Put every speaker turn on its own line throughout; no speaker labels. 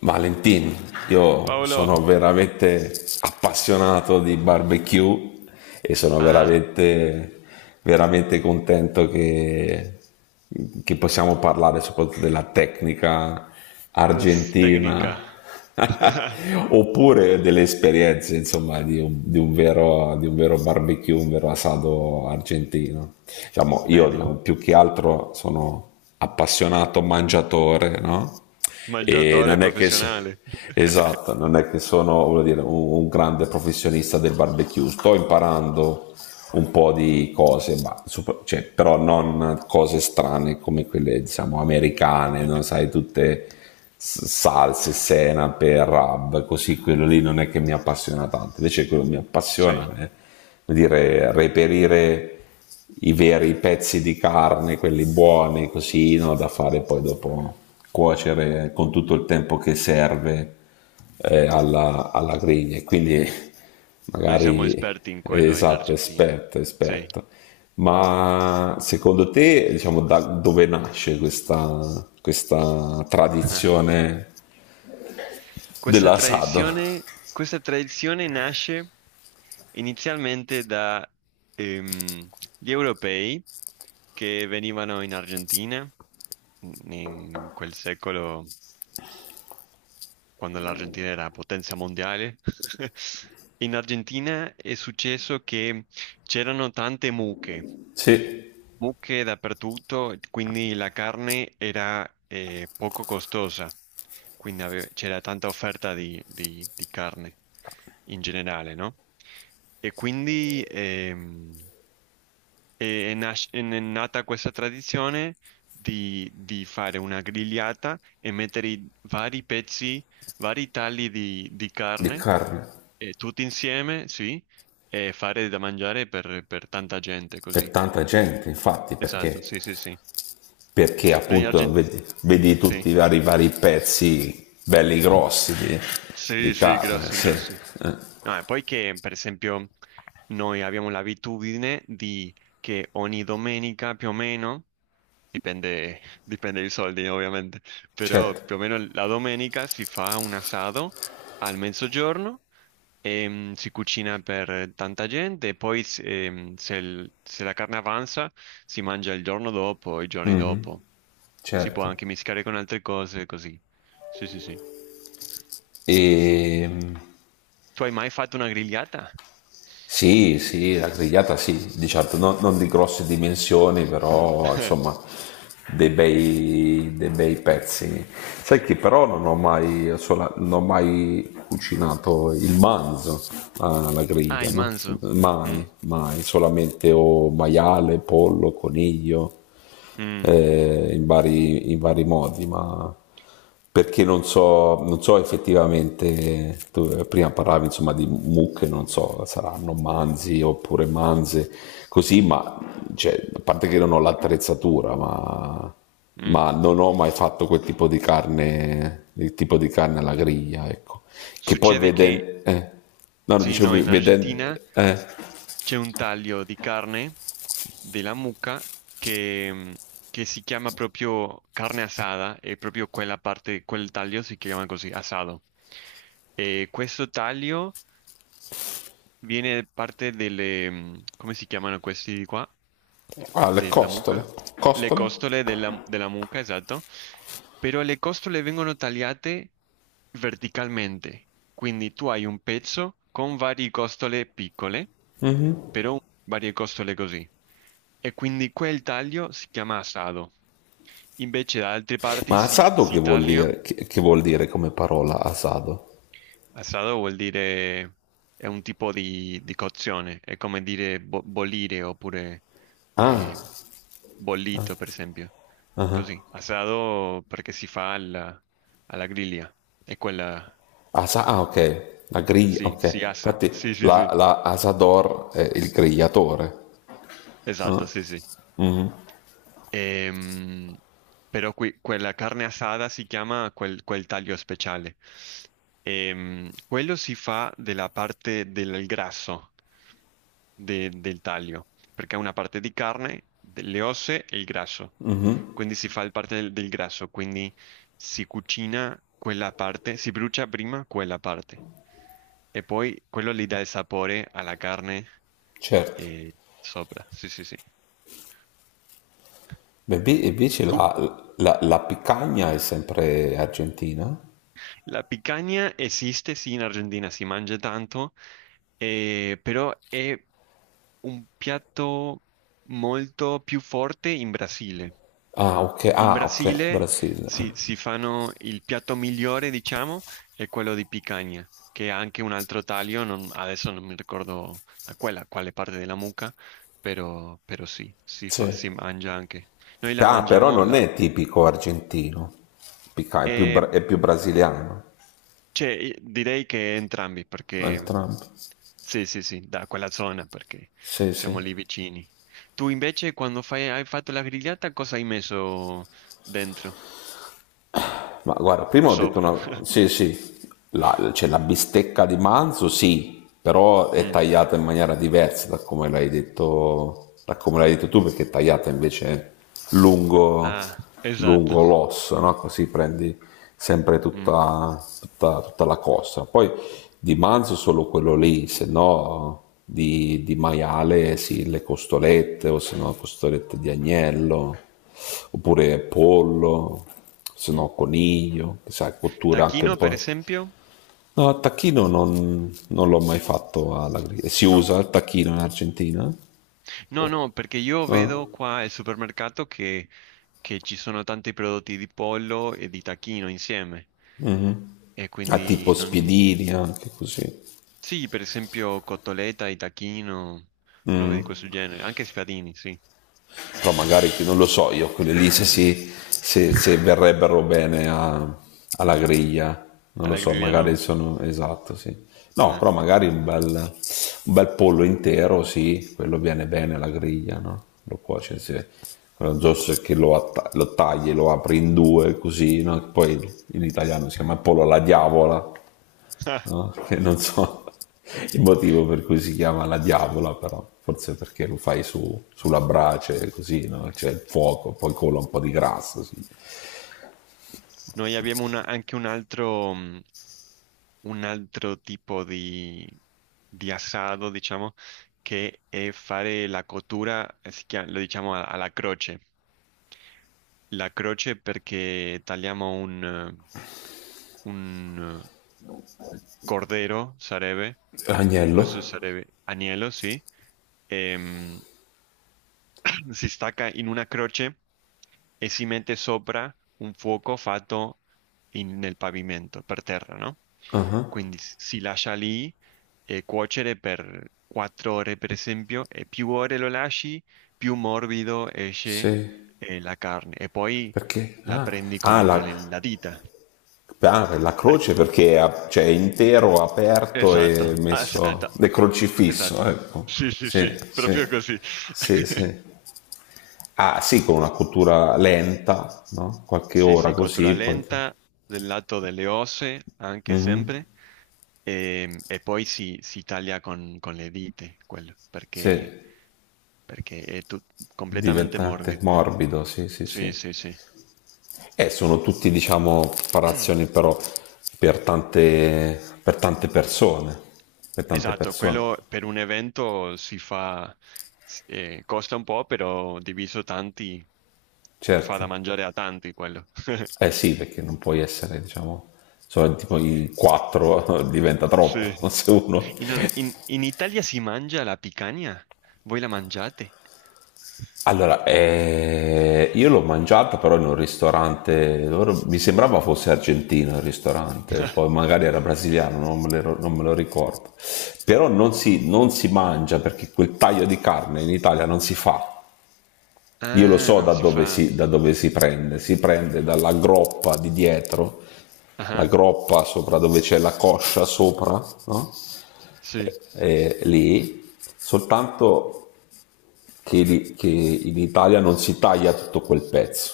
Valentin, io
Paolo,
sono veramente appassionato di barbecue e sono
ah,
veramente, veramente contento che possiamo parlare soprattutto della tecnica
uff, tecnica.
argentina oppure delle esperienze insomma di un vero barbecue, un vero asado argentino. Diciamo, io
Bene,
diciamo, più che altro sono appassionato mangiatore, no? E
mangiatore
non è che...
professionale.
Esatto, non è che sono, voglio dire, un grande professionista del barbecue, sto imparando un po' di cose, ma, super, cioè, però non cose strane come quelle, diciamo, americane, no? Sai, tutte salse, senape, rub, così, quello lì non è che mi appassiona tanto, invece quello che mi appassiona
Sì,
è, dire, reperire i veri pezzi di carne, quelli buoni, così, no, da fare poi dopo cuocere con tutto il tempo che serve alla, alla griglia. E quindi
noi siamo
magari,
esperti in quello in
esatto,
Argentina.
esperto,
Sì.
esperto. Ma secondo te, diciamo, da dove nasce questa tradizione dell'asado?
Questa tradizione nasce inizialmente da gli europei che venivano in Argentina in quel secolo. Quando l'Argentina era potenza mondiale. In Argentina è successo che c'erano tante mucche,
Sì,
mucche dappertutto, quindi la carne era poco costosa, quindi c'era tanta offerta di carne in generale, no? E quindi è nata questa tradizione di fare una grigliata e mettere i vari pezzi, vari tagli di
di
carne,
carne.
tutti insieme, sì, e fare da mangiare per tanta gente
Per
così.
tanta gente, infatti,
Esatto,
perché,
sì, sì, sì.
perché
Noi
appunto
argentini,
vedi, vedi
sì,
tutti i vari pezzi belli grossi di
sì, sì,
carne,
grossi,
sì.
grossi. No, e poi che, per esempio, noi abbiamo l'abitudine di che ogni domenica più o meno. Dipende, dipende i soldi ovviamente, però
Certo.
più o meno la domenica si fa un asado al mezzogiorno, si cucina per tanta gente e poi se la carne avanza si mangia il giorno dopo, i giorni
Mhm,
dopo, si può
certo.
anche mischiare con altre cose così. Sì, sì, sì.
E
Tu hai mai fatto una grigliata?
sì, sì, la grigliata sì, di certo, non, non di grosse dimensioni, però insomma dei bei pezzi. Sai che però non ho mai, non ho mai cucinato il manzo alla
Ah,
griglia,
il
no?
manzo. Mm,
Mai, mai, solamente o maiale, pollo, coniglio,
mm,
in vari modi, ma perché non so, non so effettivamente, tu prima parlavi insomma di mucche, non so, saranno manzi oppure manze, così, ma cioè, a parte che non ho l'attrezzatura,
mm.
ma non ho mai fatto quel tipo di carne, il tipo di carne alla griglia, ecco. Che poi
Succede
vedendo,
che
no, no,
sì,
dicevo
no, in
vedendo,
Argentina
eh,
c'è un taglio di carne della mucca che, mm, che si chiama proprio carne asada e proprio quella parte, quel taglio si chiama così, asado. E questo taglio viene parte delle, mm, come si chiamano questi di qua? Della mucca, le
come?
costole della, della mucca, esatto, però le costole vengono tagliate verticalmente, quindi tu hai un pezzo con varie costole piccole, però varie costole così, e quindi quel taglio si chiama assado. Invece da altre parti
Ma
si,
asado
si taglia.
che vuol dire come parola asado?
Assado vuol dire è un tipo di cozione, è come dire bollire oppure
Ah,
eh, bollito, per esempio. Così, assado perché si fa alla, alla griglia, è quella,
Asa, ah, ok, la griglia,
sì,
ok.
si assa,
Infatti
sì, sì,
la,
sì,
la Asador è il grigliatore. Ah,
esatto, sì, sì. Ehm, però quella carne assata si chiama quel, quel taglio speciale. Quello si fa della parte del grasso del taglio, perché è una parte di carne, delle osse e il grasso. Quindi si fa il parte del, del grasso, quindi si cucina quella parte, si brucia prima quella parte. E poi quello gli dà il sapore alla carne
certo.
sopra. Sì, sì, sì.
Beh, invece
Tu?
la, la, la picagna è sempre argentina?
La picanha esiste, sì, in Argentina si mangia tanto, però è un piatto molto più forte in Brasile.
Ah, ok,
In
ah, ok,
Brasile
Brasile.
si, si fanno il piatto migliore, diciamo, è quello di picanha, che ha anche un altro taglio, adesso non mi ricordo a quella, quale parte della mucca, però, però sì,
Sì.
si mangia anche. Noi la
Ah, però
mangiamo,
non è tipico argentino. È più,
la,
è più brasiliano.
cioè, direi che entrambi, perché
Entrambi.
sì, sì, sì, da quella zona, perché
Sì, sì.
siamo lì vicini. Tu invece, quando fai, hai fatto la grigliata, cosa hai messo dentro
Ma guarda,
o
prima ho detto
sopra?
una... Sì, sì, la, cioè, la bistecca di manzo, sì, però è
Mm.
tagliata in maniera diversa da come l'hai detto, da come l'hai detto tu, perché è tagliata invece lungo,
Ah, esatto.
lungo l'osso, no? Così prendi sempre
Mm,
tutta la costa. Poi di manzo solo quello lì, se no di, di maiale, sì, le costolette, o se no costolette di agnello, oppure pollo, se no
mm.
coniglio, che sai, cottura anche un
Tacchino, per
po'.
esempio?
No, il tacchino non, non l'ho mai fatto alla griglia. Si
No.
usa il tacchino in Argentina?
No,
Boh.
no, perché io
Ah,
vedo qua al supermercato che ci sono tanti prodotti di pollo e di tacchino insieme,
mhm.
e
Ah,
quindi
tipo
non...
spiedini anche così.
Sì, per esempio cotoletta, Itachino, robe di
Mm.
questo genere. Anche spiadini, sì.
Però magari non lo so io, quelle lì se, si, se, se verrebbero bene alla griglia, non lo
Alla
so,
griglia
magari
no.
sono esatto, sì. No,
Eh.
però magari un bel pollo intero, sì, quello viene bene alla griglia, no? Lo cuoci, sì. Quello giusto è che lo, lo tagli, lo apri in due, così, no? Poi in italiano si chiama pollo alla diavola,
Ah,
no? Che non so il motivo per cui si chiama la diavola, però forse perché lo fai su, sulla brace così, no? C'è il fuoco, poi cola un po' di grasso. Sì.
noi abbiamo una- anche un altro tipo di assado, diciamo, che è fare la cottura, lo diciamo alla croce. La croce perché tagliamo un, Cordero, Sareve,
Agnello?
questo sarebbe agnello, sì. Ehm, si stacca in una croce e si mette sopra un fuoco fatto nel pavimento, per terra, no?
Ah,
Quindi si lascia lì cuocere per quattro ore, per esempio, e più ore lo lasci, più morbido esce
sì.
la carne. E poi
Perché?
la prendi con, la dita.
La
Per-
croce perché è cioè, è intero, aperto e
Esatto,
messo...
esatto.
è crocifisso,
Esatto.
ecco.
Sì, sì,
Sì,
sì,
sì,
proprio così.
sì, sì. Ah, sì, con una cottura lenta, no? Qualche
Sì,
ora
sì, cottura
così, poi...
lenta del lato delle osse, anche
Mhm,
sempre. E poi si taglia con le dita, quello, perché,
sì.
perché è completamente
Diventate
morbido.
morbido, sì, sì,
Sì,
sì.
sì, sì.
E sono tutti, diciamo, preparazioni però per tante, per tante persone, per tante
Esatto,
persone,
quello per un evento si fa, costa un po', però diviso tanti, fa
certo.
da mangiare a tanti quello.
Eh sì, perché non puoi essere, diciamo, solo tipo in quattro diventa troppo
Sì.
se uno.
In, in Italia si mangia la picanha? Voi la mangiate?
Allora, io l'ho mangiata però in un ristorante, mi sembrava fosse argentino il ristorante, poi magari era brasiliano, non me lo, non me lo ricordo. Però non si, non si mangia perché quel taglio di carne in Italia non si fa. Io lo
Ah,
so
non si fa.
da dove si prende dalla groppa di dietro, la
Ah,
groppa sopra dove c'è la coscia sopra, no?
sì.
Eh, lì, soltanto che, che in Italia non si taglia tutto quel pezzo,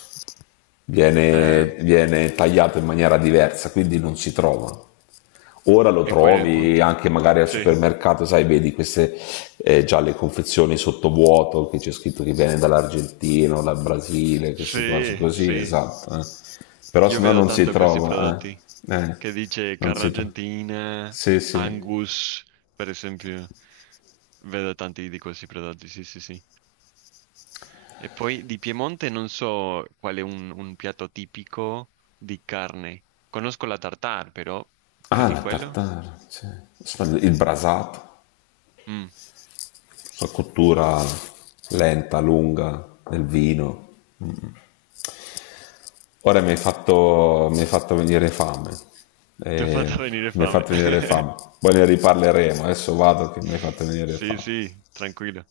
Ah,
viene, viene tagliato in maniera diversa, quindi non si trova. Ora lo
e quello è il
trovi
punto.
anche magari al
Sì,
supermercato, sai, vedi queste, già le confezioni sottovuoto che c'è scritto che viene dall'Argentina, o dal Brasile, queste cose
sì,
così,
sì.
esatto. Eh. Però
Io
se no
vedo
non si
tanto questi
trova,
prodotti
eh. Eh,
che dice
non
carne
si trova.
argentina,
Sì, sì.
Angus, per esempio. Vedo tanti di questi prodotti, sì, sì, sì. E poi di Piemonte non so qual è un piatto tipico di carne. Conosco la tartare, però più
Ah,
di
la
quello?
tartara, sì. Il brasato.
Mm.
La cottura lenta, lunga del vino. Ora mi hai fatto venire fame.
Ti ho fatto
Eh,
venire
mi hai
fame.
fatto venire fame. Poi ne riparleremo. Adesso vado che mi hai fatto venire
Sì,
fame.
sì, tranquillo.